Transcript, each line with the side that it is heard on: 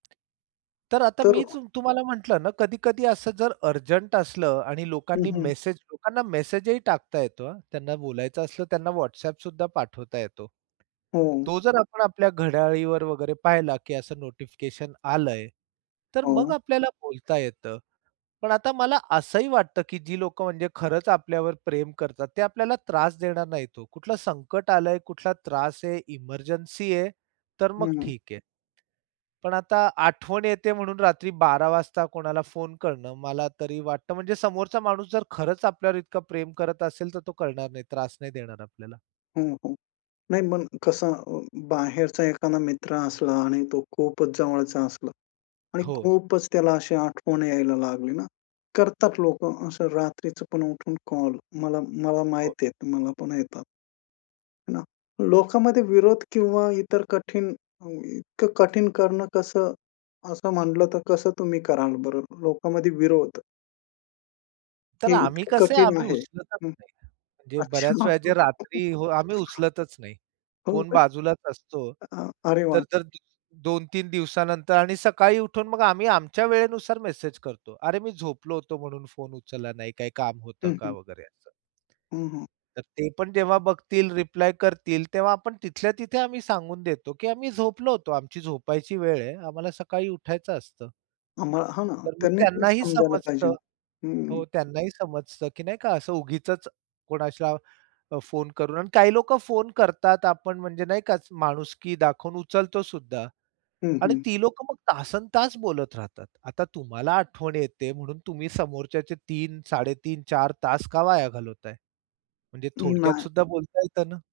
right: तर आता
left: तर अ
right: मीच अ, तुम्हाला म्हटलं ना कधी-कधी असं जर अर्जंट असलं आणि
left: हं,
right: लोकांनी
left: हं.
right: मेसेज लोकांना मेसेजही टाकता येतो, हां. त्यांना बोलायचं असलं त्यांना WhatsAppसुद्धा पाठवता येतो.
left: हां.
right: तो जर आपण आपल्या घड्याळीवर वगैरे पाहिला, की असं नोटिफिकेशन आलंय, तर मग
left: हां.
right: आपल्याला बोलता येतं, पण आता मला असंही वाटतं, की जी लोकं म्हणजे खरंच आपल्यावर प्रेम करतात, ते आपल्याला त्रास देणार नाहीत हो. कुठलं संकट आलंय, कुठला त्रास आहे, एमर्जन्सी आहे, तर मग
left: हं.
right: ठीक आहे. पण आता आठवण येते म्हणून रात्री 12.00 वाजता कोणाला फोन करणं, मला तरी वाटतं म्हणजे समोरचा माणूस जर खरंच आपल्यावर इतकं प्रेम करत असेल, तर तो करणार नाही, त्रास नाही देणार आपल्याला.
left: हां, हां. नाही मग कसं अ, बाहेरचा एखादा मित्र असला आणि तो खूपच जवळचा असला आणि
right: हो.
left: खूपच त्याला अशी आठवण यायला लागली ना, करतात लोकं असं रात्रीचं पण उठून कॉल मला मला
right: हो.
left: माहितीये, मला पण येतात. ना, लोकामध्ये विरोध किंवा इतर कठीण अ, इतकं कठीण करणं कसं? असं म्हटलं तर कसं तुम्ही कराल बरं? लोकामध्ये विरोध
right: तर
left: हे
right: आम्ही
left: इतकं
right: कसंय
left: कठीण
right: आम्ही
left: आहे.
right: उचलतच
left: हं.
right: नाही. म्हणजे बऱ्याच
left: अच्छा.
right: वेळा जे रात्री हो आम्ही उचलतच नाही.
left: हो
right: फोन
left: काय?
right: बाजूलाच असतो.
left: हां. अरे वाह!
right: तर-तर 2-3 दिवसानंतर आणि सकाळी उठून मग आम्ही आमच्या वेळेनुसार मेसेज करतो. अरे! मी झोपलो होतो म्हणून फोन उचलला नाही, काही काम होतं
left: हं,
right: का?
left: हं.
right: वगैरे असं.
left: हं, हं.
right: तर ते पण जेव्हा बघतील रिप्लाय करतील, तेव्हा आपण तिथल्या-तिथे आम्ही सांगून देतो, की आम्ही झोपलो होतो. आमची झोपायची वेळ आहे. आम्हाला सकाळी उठायचं असतं.
left: आम्हाला हां ना.
right: तर मग
left: त्यांनी पण
right: त्यांनाही
left: समजायला पाहिजेन.
right: समजतं
left: हं.
right: हो. त्यांनाही समजतं, की नाही का असं उगीचच कोणासला फोन करून आणि काही लोकं फोन करतात आपण म्हणजे नाही का माणुसकी दाखवून उचलतो सुद्धा
left: हं,
right: आणि
left: हं.
right: ती लोकं मग तासन तास बोलत राहतात. आता तुम्हाला आठवण येते म्हणून तुम्ही समोरच्याचे 3 साडेतीन 4 तास का वाया घालवताय? म्हणजे
left: अ, नाही.
right: थोडक्यातसुद्धा बोलता येतं ना?